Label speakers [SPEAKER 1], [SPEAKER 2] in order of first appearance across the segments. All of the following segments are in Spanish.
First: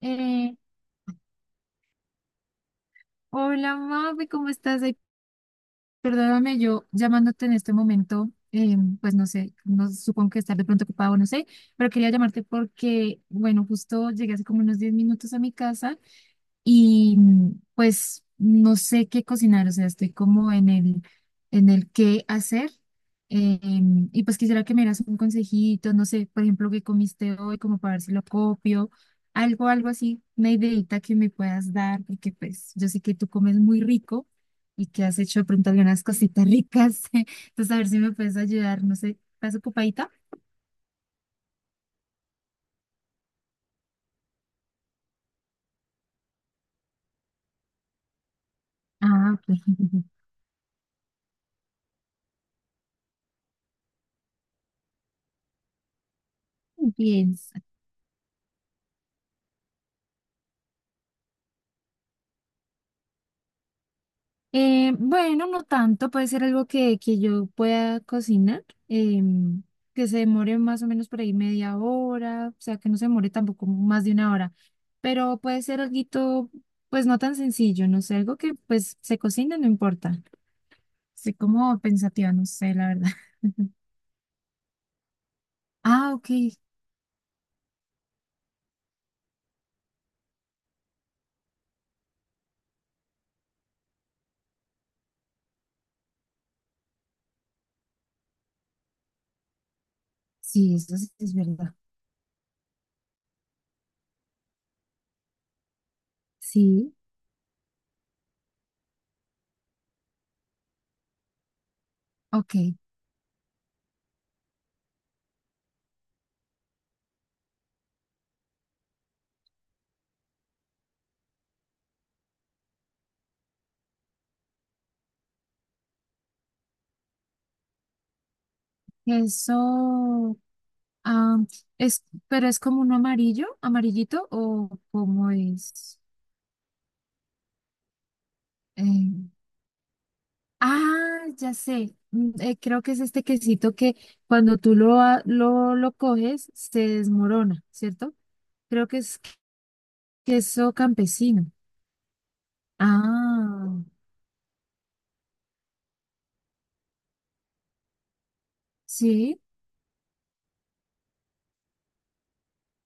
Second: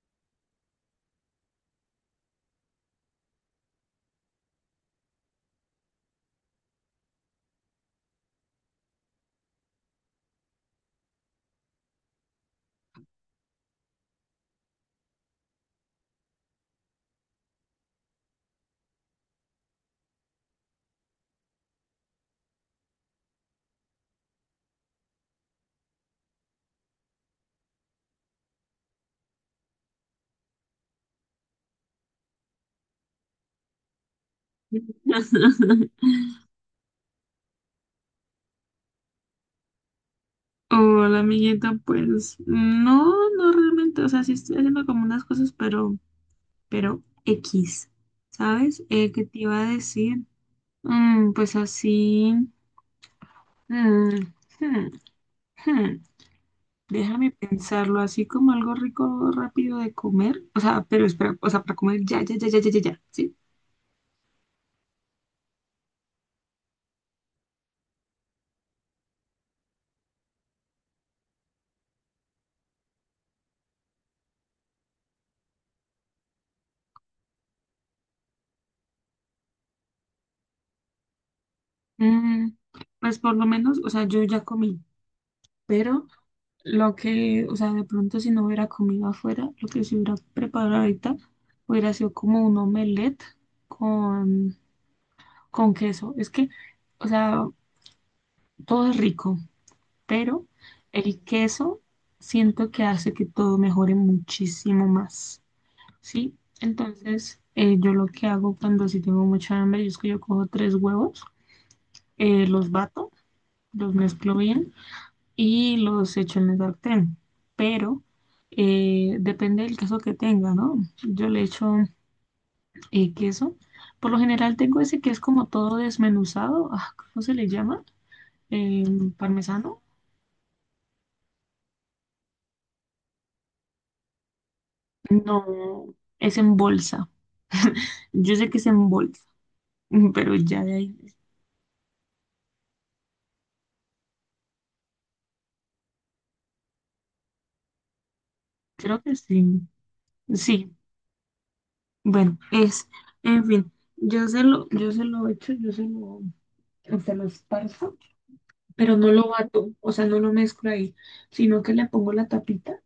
[SPEAKER 1] Eh, Hola, mami, ¿cómo estás? Ay, perdóname, yo llamándote en este momento, pues no sé, no supongo que estar de pronto ocupado, no sé, pero quería llamarte porque, bueno, justo llegué hace como unos 10 minutos a mi casa y pues no sé qué cocinar, o sea, estoy como en el qué hacer. Y pues quisiera que me dieras un consejito, no sé, por ejemplo, qué comiste hoy, como para ver si lo copio, algo así, una ideita que me puedas dar, porque pues yo sé que tú comes muy rico y que has hecho de pronto algunas cositas ricas, entonces a ver si me puedes ayudar, no sé, ¿estás ocupadita?
[SPEAKER 2] Hola, amiguita, pues no, no realmente, o sea, sí estoy haciendo como unas cosas, pero X, ¿sabes? ¿Qué
[SPEAKER 1] Ah,
[SPEAKER 2] te
[SPEAKER 1] ok.
[SPEAKER 2] iba a decir? Pues así, mm, hmm, hmm, déjame
[SPEAKER 1] Bien.
[SPEAKER 2] pensarlo, así como algo rico, rápido de comer, o sea, pero espera, o sea, para comer ya, ya, ya, ya, ya, ya, ya, ¿sí?
[SPEAKER 1] Bueno, no tanto, puede ser algo que yo pueda cocinar, que se demore más o menos por ahí media hora, o sea, que no se demore tampoco más de una hora, pero puede ser algo, pues no tan sencillo, no sé, algo que pues se cocina, no importa. Estoy como pensativa, no
[SPEAKER 2] Mm,
[SPEAKER 1] sé, la verdad.
[SPEAKER 2] pues por lo menos, o sea, yo ya comí, pero...
[SPEAKER 1] Ah, ok,
[SPEAKER 2] Lo que, o sea, de pronto si no hubiera comido afuera, lo que se hubiera preparado ahorita hubiera sido como un omelette con, con queso. Es que, o sea, todo es rico, pero
[SPEAKER 1] sí, eso sí
[SPEAKER 2] el
[SPEAKER 1] es verdad.
[SPEAKER 2] queso siento que hace que todo mejore muchísimo más, ¿sí?
[SPEAKER 1] Sí,
[SPEAKER 2] Entonces, yo lo que hago cuando si tengo mucha hambre, yo es que yo cojo tres huevos,
[SPEAKER 1] ok,
[SPEAKER 2] los bato, los mezclo bien y los echo en el sartén. Pero depende del queso que tenga, ¿no? Yo le echo queso. Por lo general tengo ese que es como todo desmenuzado. Ah, ¿cómo se le llama? ¿El parmesano?
[SPEAKER 1] eso, ah, es, pero es como un amarillo, amarillito o cómo
[SPEAKER 2] No,
[SPEAKER 1] es.
[SPEAKER 2] es en bolsa. Yo sé que es en bolsa,
[SPEAKER 1] Eh,
[SPEAKER 2] pero ya de ahí,
[SPEAKER 1] ya sé. Creo que es este quesito que cuando tú lo coges se desmorona, ¿cierto? Creo que
[SPEAKER 2] creo que
[SPEAKER 1] es
[SPEAKER 2] sí. Sí,
[SPEAKER 1] queso campesino.
[SPEAKER 2] bueno, es, en fin,
[SPEAKER 1] Ah,
[SPEAKER 2] yo se lo echo, yo se lo esparzo pero no lo
[SPEAKER 1] sí,
[SPEAKER 2] bato, o sea, no lo mezclo ahí, sino que le pongo la tapita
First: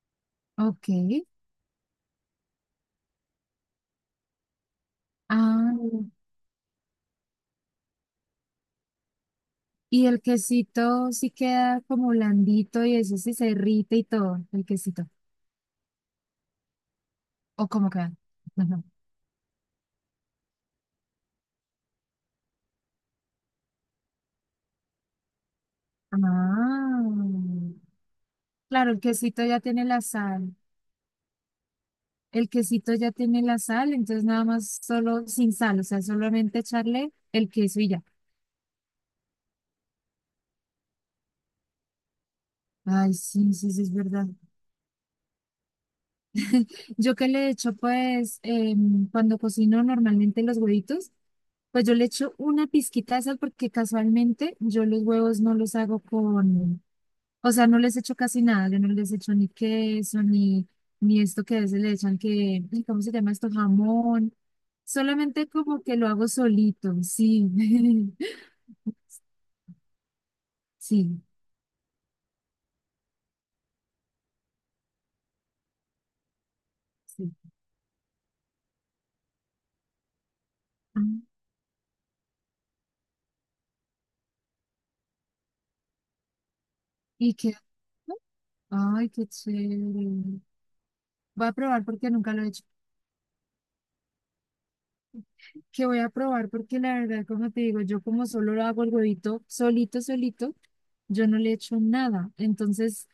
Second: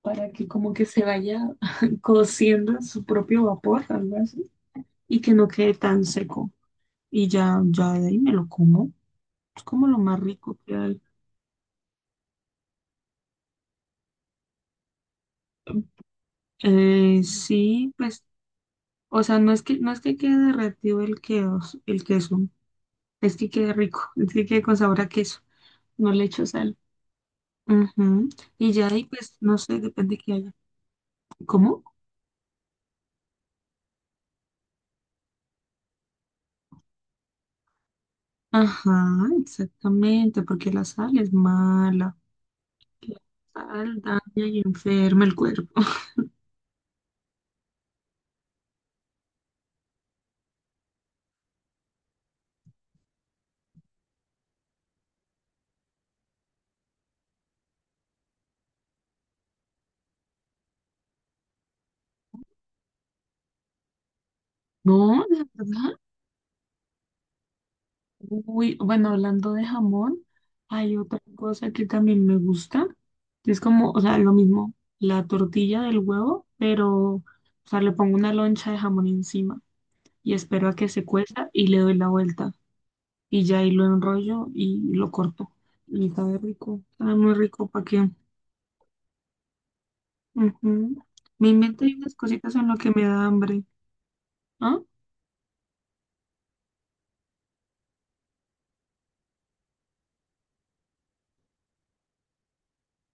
[SPEAKER 2] para que como que
[SPEAKER 1] ok.
[SPEAKER 2] se vaya cociendo en su propio vapor, algo así, y que no
[SPEAKER 1] Ah,
[SPEAKER 2] quede tan seco. Y ya, ya de ahí me lo como. Es como lo
[SPEAKER 1] y
[SPEAKER 2] más
[SPEAKER 1] el
[SPEAKER 2] rico que hay.
[SPEAKER 1] quesito sí queda como blandito y eso sí se irrita y todo, el quesito. ¿O cómo
[SPEAKER 2] Sí,
[SPEAKER 1] queda?
[SPEAKER 2] pues,
[SPEAKER 1] Ajá.
[SPEAKER 2] o sea, no es que quede derretido el queso, es que quede rico, es que quede con sabor a queso. No le echo sal.
[SPEAKER 1] Ah,
[SPEAKER 2] Ujú. Y ya
[SPEAKER 1] claro,
[SPEAKER 2] de
[SPEAKER 1] el
[SPEAKER 2] ahí, pues,
[SPEAKER 1] quesito
[SPEAKER 2] no
[SPEAKER 1] ya
[SPEAKER 2] sé,
[SPEAKER 1] tiene la
[SPEAKER 2] depende que haya.
[SPEAKER 1] sal.
[SPEAKER 2] ¿Cómo?
[SPEAKER 1] El quesito ya tiene la sal, entonces nada más solo sin sal, o sea, solamente echarle el queso y ya.
[SPEAKER 2] Ajá, exactamente, porque la sal es mala.
[SPEAKER 1] Ay, sí,
[SPEAKER 2] La
[SPEAKER 1] sí, sí, es
[SPEAKER 2] sal
[SPEAKER 1] verdad.
[SPEAKER 2] daña y enferma el cuerpo.
[SPEAKER 1] Yo que le echo, pues, cuando cocino normalmente los huevitos, pues yo le echo una pizquita de sal porque casualmente yo los huevos no los hago con, o sea, no les echo casi nada, yo no les echo ni queso, ni esto que a veces le echan que, ay, ¿cómo se llama esto? Jamón.
[SPEAKER 2] No, de
[SPEAKER 1] Solamente como que
[SPEAKER 2] verdad.
[SPEAKER 1] lo hago solito, sí.
[SPEAKER 2] Uy, bueno, hablando de jamón, hay otra
[SPEAKER 1] Sí.
[SPEAKER 2] cosa que también me gusta. Es como, o sea, lo mismo, la tortilla del huevo, pero, o
[SPEAKER 1] Sí.
[SPEAKER 2] sea, le pongo una loncha de jamón encima y espero a que
[SPEAKER 1] Ah,
[SPEAKER 2] se cueza y le doy la vuelta. Y ya ahí lo enrollo y lo corto. Y sabe rico, sabe muy
[SPEAKER 1] ¿Y qué?
[SPEAKER 2] rico, ¿para qué?
[SPEAKER 1] Ay, qué chévere.
[SPEAKER 2] Ujú.
[SPEAKER 1] Voy
[SPEAKER 2] Me
[SPEAKER 1] a
[SPEAKER 2] invento
[SPEAKER 1] probar
[SPEAKER 2] ahí
[SPEAKER 1] porque
[SPEAKER 2] unas
[SPEAKER 1] nunca lo he
[SPEAKER 2] cositas
[SPEAKER 1] hecho.
[SPEAKER 2] en lo que me da hambre. ¿Ah?
[SPEAKER 1] Que voy a probar porque la verdad, como te digo, yo como solo lo hago el huevito solito, solito, yo no le echo nada. Entonces,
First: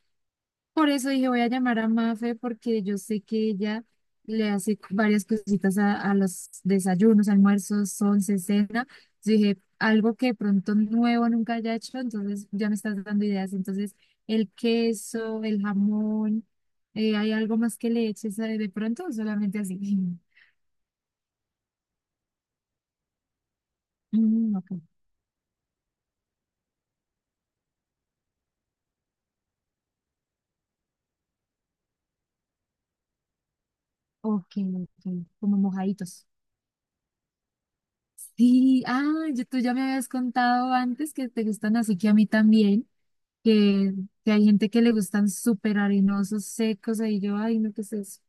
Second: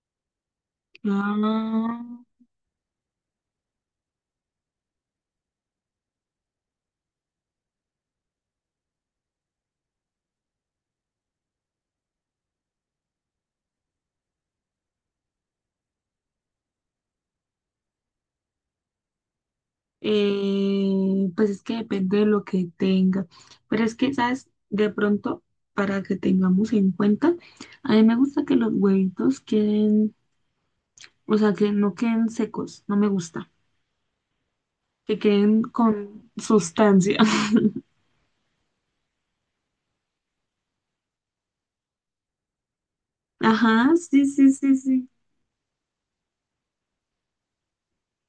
[SPEAKER 1] por eso dije, voy a llamar a
[SPEAKER 2] Ah,
[SPEAKER 1] Mafe porque yo sé que ella le hace varias cositas a los desayunos, almuerzos, once, cena. Yo dije, algo que pronto nuevo nunca haya hecho, entonces ya me estás dando ideas. Entonces, el queso, el jamón, ¿hay algo más que le eches de pronto o solamente así?
[SPEAKER 2] pues es que depende de lo que tenga. Pero es que, ¿sabes?
[SPEAKER 1] Mm, ok,
[SPEAKER 2] De pronto, para que tengamos en cuenta, a mí me gusta que los huevitos queden, o sea, que no queden secos, no me gusta.
[SPEAKER 1] ok,
[SPEAKER 2] Que
[SPEAKER 1] ok, como
[SPEAKER 2] queden con
[SPEAKER 1] mojaditos.
[SPEAKER 2] sustancia.
[SPEAKER 1] Sí, ah, yo- tú ya me habías contado antes que te gustan así que a mí también. que,
[SPEAKER 2] Ajá, sí,
[SPEAKER 1] que hay
[SPEAKER 2] sí,
[SPEAKER 1] gente
[SPEAKER 2] sí,
[SPEAKER 1] que le
[SPEAKER 2] sí.
[SPEAKER 1] gustan súper arenosos, secos, ahí yo, ay, no, ¿qué es eso?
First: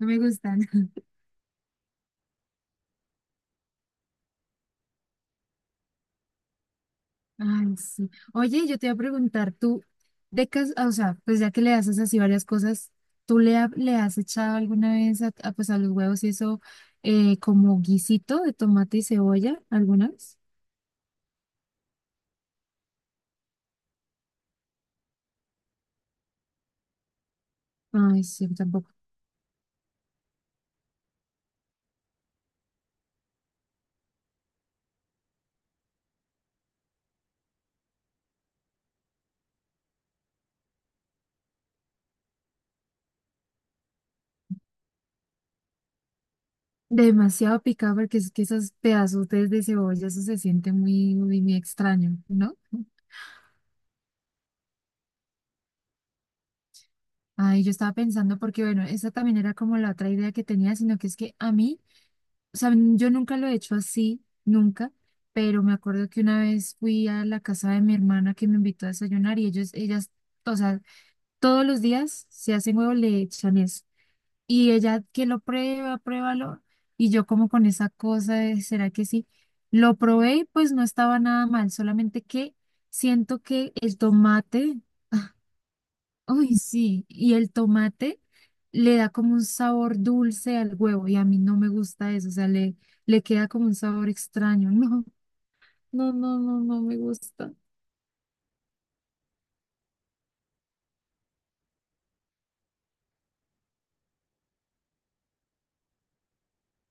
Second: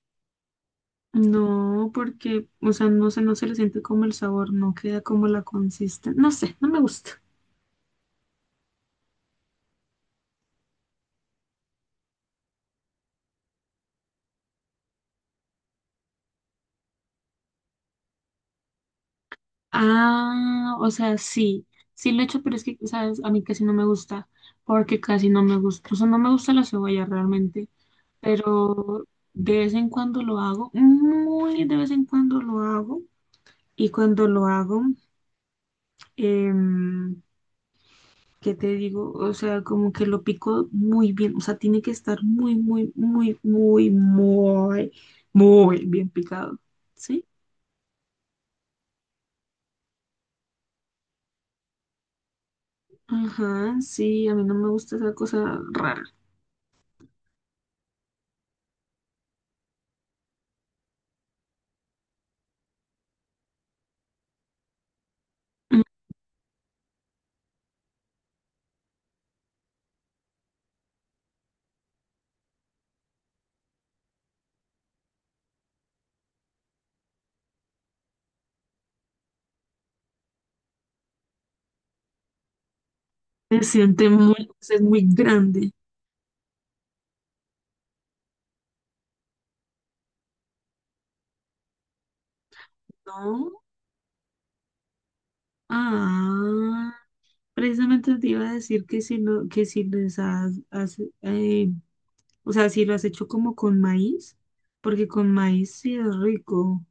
[SPEAKER 1] No me gustan.
[SPEAKER 2] No, porque, o sea, no sé, no se le siente como el sabor, no queda como la consistencia. No sé, no me gusta.
[SPEAKER 1] Ay, sí. Oye, yo te iba a preguntar, tú, o sea, pues ya que le haces así varias cosas, ¿tú le has echado alguna vez a, pues a los huevos y eso como guisito de tomate y cebolla alguna vez?
[SPEAKER 2] Ah, o sea, sí, sí lo he hecho, pero es que, ¿sabes? A mí casi no me gusta, porque casi no me gusta, o sea, no me gusta la cebolla realmente,
[SPEAKER 1] Ay, sí, tampoco.
[SPEAKER 2] pero de vez en cuando lo hago, muy de vez en cuando lo hago, y cuando lo hago, em, ¿qué te digo? O sea, como que lo pico muy bien, o sea, tiene que estar muy, muy, muy, muy, muy, muy bien picado, ¿sí?
[SPEAKER 1] Demasiado picado porque es que esos pedazos de cebolla, eso se siente muy, muy, muy extraño, ¿no?
[SPEAKER 2] Ajá, sí, a mí no me gusta esa cosa rara.
[SPEAKER 1] Ay, yo estaba pensando porque, bueno, esa también era como la otra idea que tenía, sino que es que a mí, o sea, yo nunca lo he hecho así, nunca, pero me acuerdo que una vez fui a la casa de mi hermana que me invitó a desayunar y ellas, o sea, todos los días se hacen huevo, le echan eso. Y ella que lo prueba, pruébalo, y yo como con esa cosa de, ¿será que sí? Lo probé y pues no estaba nada mal, solamente que siento
[SPEAKER 2] Se
[SPEAKER 1] que el
[SPEAKER 2] siente muy, pues, es
[SPEAKER 1] tomate...
[SPEAKER 2] muy grande,
[SPEAKER 1] Uy, sí, y el tomate le da como un sabor dulce al huevo y a mí no me gusta eso, o sea, le queda
[SPEAKER 2] ¿no?
[SPEAKER 1] como un sabor extraño. No, no, no, no, no
[SPEAKER 2] Ah,
[SPEAKER 1] me gusta.
[SPEAKER 2] precisamente te iba a decir que si no, que si les has, has, eh, o sea, si lo has hecho como con maíz, porque con maíz sí es rico.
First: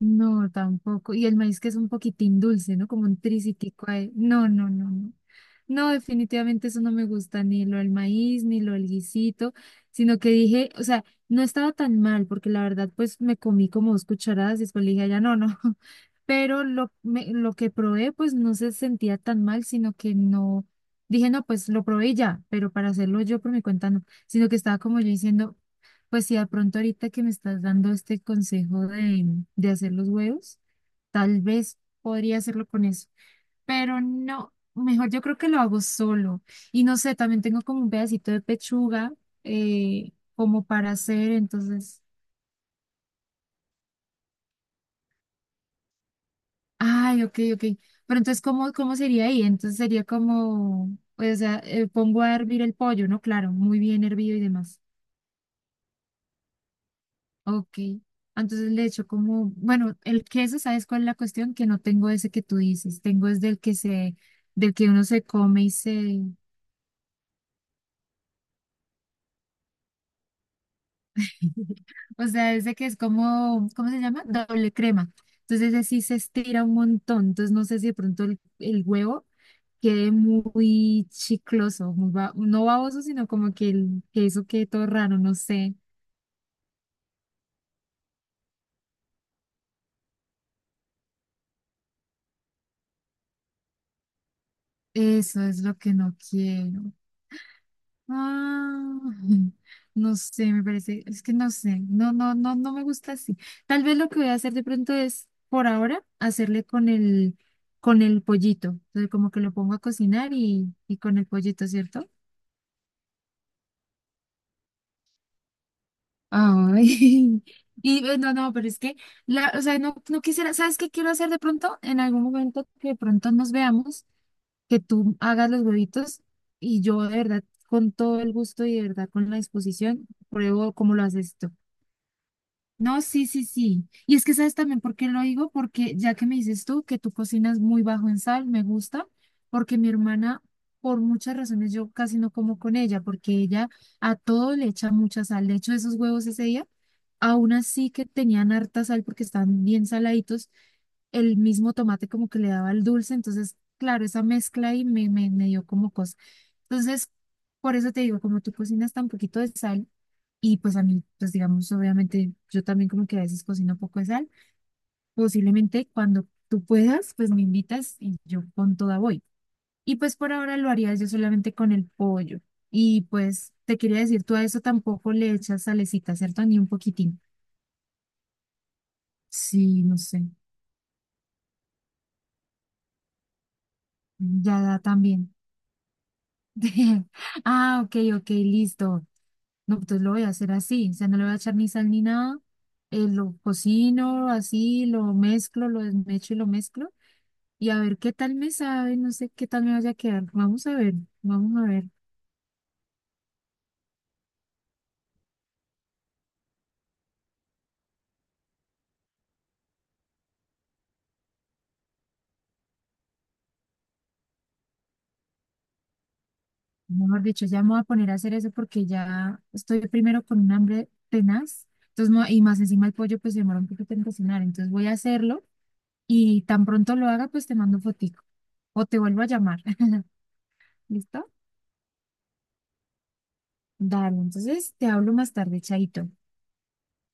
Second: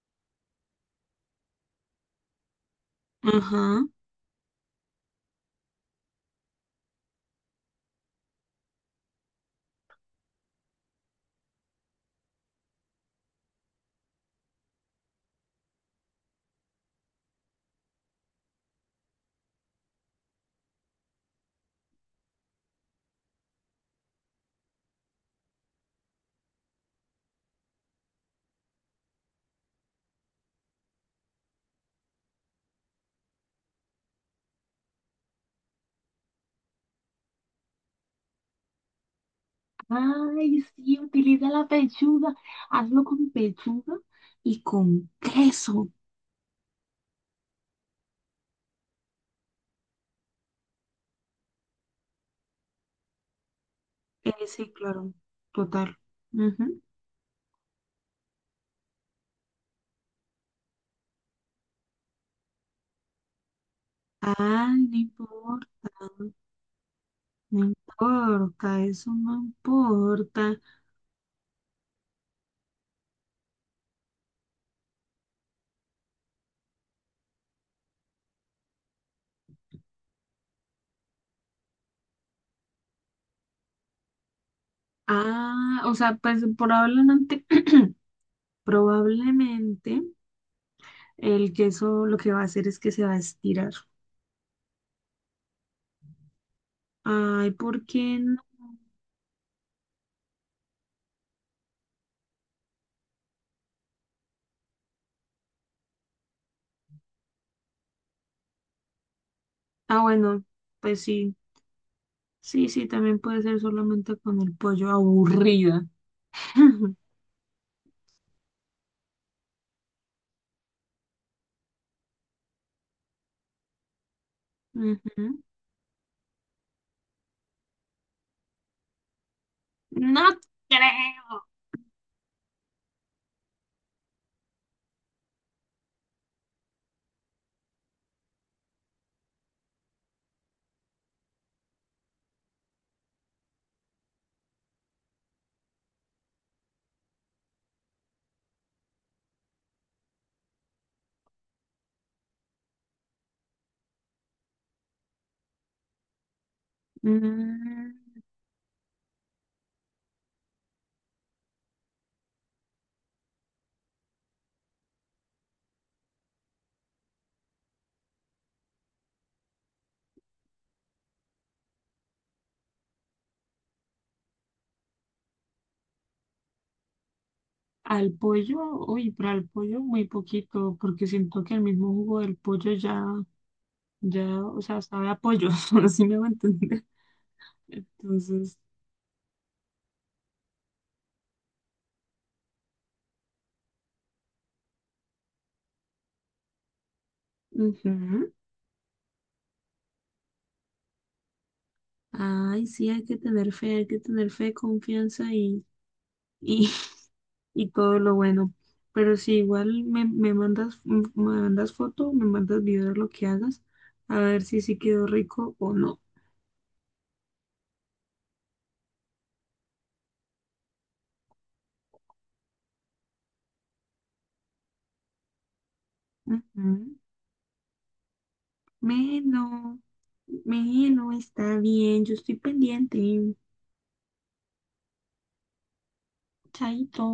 [SPEAKER 1] No, tampoco. Y el maíz que es un poquitín dulce, ¿no? Como un
[SPEAKER 2] Ajá.
[SPEAKER 1] tricitico ahí. No, no, no, no. No, definitivamente eso no me gusta, ni lo del maíz, ni lo del guisito, sino que dije, o sea, no estaba tan mal, porque la verdad, pues me comí como 2 cucharadas y después le dije, "Ah, ya no, no." Pero lo que probé, pues no se sentía tan mal, sino que no. Dije, no, pues lo probé y ya, pero para hacerlo yo por mi cuenta no, sino que estaba como yo diciendo, pues sí, de pronto ahorita que me estás dando este consejo de hacer los huevos, tal vez podría hacerlo con eso, pero no, mejor yo creo que lo hago solo. Y no sé, también tengo como un pedacito de pechuga
[SPEAKER 2] Ay,
[SPEAKER 1] como para
[SPEAKER 2] sí,
[SPEAKER 1] hacer,
[SPEAKER 2] utiliza la
[SPEAKER 1] entonces,
[SPEAKER 2] pechuga. Hazlo con pechuga y con queso.
[SPEAKER 1] ay, ok, ok. Pero entonces, cómo sería ahí? Entonces sería como, pues, o sea, pongo a hervir el pollo, ¿no? Claro, muy bien hervido y
[SPEAKER 2] Sí,
[SPEAKER 1] demás.
[SPEAKER 2] claro, total. Ujú.
[SPEAKER 1] Ok, entonces le echo como, bueno, el queso, ¿sabes cuál es la cuestión? Que no tengo ese que tú dices, tengo es del que se, del
[SPEAKER 2] Ay,
[SPEAKER 1] que
[SPEAKER 2] no
[SPEAKER 1] uno se come y
[SPEAKER 2] importa,
[SPEAKER 1] se,
[SPEAKER 2] no importa, eso no importa.
[SPEAKER 1] o sea, ese que es como, ¿cómo se llama? Doble crema. Entonces ese sí se estira un montón, entonces no sé si de pronto el huevo quede muy chicloso, muy no baboso, sino como que el queso quede todo raro, no sé.
[SPEAKER 2] Ah, o sea, pues probablemente, probablemente el queso lo que va a hacer es que se va a estirar.
[SPEAKER 1] Eso es lo que no quiero.
[SPEAKER 2] Ay, ¿por qué no?
[SPEAKER 1] Ah, no sé, me parece, es que no sé, no, no, no, no me gusta así. Tal vez lo que voy a hacer de pronto es, por ahora, hacerle con con el pollito. Entonces, como que lo pongo a
[SPEAKER 2] Ah,
[SPEAKER 1] cocinar
[SPEAKER 2] bueno,
[SPEAKER 1] y
[SPEAKER 2] pues
[SPEAKER 1] con el
[SPEAKER 2] sí,
[SPEAKER 1] pollito, ¿cierto?
[SPEAKER 2] sí, sí, también puede ser solamente con el pollo aburrida.
[SPEAKER 1] Ay, y no, no, pero es que, la, o sea, no, no quisiera, ¿sabes qué quiero hacer de pronto? En algún momento que de pronto nos veamos, que tú
[SPEAKER 2] Ujú.
[SPEAKER 1] hagas los huevitos y yo de verdad, con todo el gusto y de verdad con la disposición,
[SPEAKER 2] No
[SPEAKER 1] pruebo cómo lo haces
[SPEAKER 2] creo.
[SPEAKER 1] tú. No, sí, sí, sí. Y es que sabes también por qué lo digo, porque ya que me dices tú que tú cocinas muy bajo en sal, me gusta, porque mi hermana, por muchas razones, yo casi no como con ella, porque ella a todo le echa mucha sal. De hecho, esos huevos ese día, aún así que tenían harta sal porque estaban bien saladitos, el mismo tomate como que le daba el dulce, entonces, claro, esa mezcla ahí me dio como cosa. Entonces, por eso
[SPEAKER 2] Mm,
[SPEAKER 1] te digo, como tú cocinas tan poquito de sal, y pues a mí, pues digamos, obviamente yo también como que a veces cocino poco de sal. Posiblemente cuando tú puedas, pues me invitas y yo con toda voy. Y pues por ahora lo haría yo solamente con el pollo. Y pues te quería decir, tú a eso tampoco le echas salecita, ¿cierto? Ni un poquitín.
[SPEAKER 2] al pollo, uy, para el pollo
[SPEAKER 1] Sí, no
[SPEAKER 2] muy
[SPEAKER 1] sé.
[SPEAKER 2] poquito, porque siento que el mismo jugo del pollo ya, ya, o
[SPEAKER 1] Ya da
[SPEAKER 2] sea, sabe a
[SPEAKER 1] también.
[SPEAKER 2] pollo, así me va a entender.
[SPEAKER 1] Ah, ok, ok,
[SPEAKER 2] Entonces.
[SPEAKER 1] listo. No, entonces lo voy a hacer así. O sea, no le voy a echar ni sal ni nada. Lo cocino así, lo mezclo, lo desmecho y lo mezclo. Y a ver qué
[SPEAKER 2] Ujú.
[SPEAKER 1] tal me sabe, no sé qué tal me vaya a quedar. Vamos a ver, vamos a ver.
[SPEAKER 2] Ay, sí, hay que tener fe, hay que tener fe, confianza y, y todo lo bueno. Pero si igual me, me mandas foto, me mandas video de lo que hagas, a ver si sí quedó rico o no.
[SPEAKER 1] Mejor dicho, ya me voy a poner a hacer eso porque ya estoy primero con un hambre tenaz. Entonces, y más encima el pollo pues se demora un poquito en cocinar. Entonces voy a hacerlo y tan pronto
[SPEAKER 2] Ujú.
[SPEAKER 1] lo haga pues te mando fotico o te vuelvo a llamar.
[SPEAKER 2] Melo, melo,
[SPEAKER 1] ¿Listo?
[SPEAKER 2] está bien, yo estoy pendiente.
[SPEAKER 1] Dale, entonces te hablo más tarde, chaito.
[SPEAKER 2] Chaito.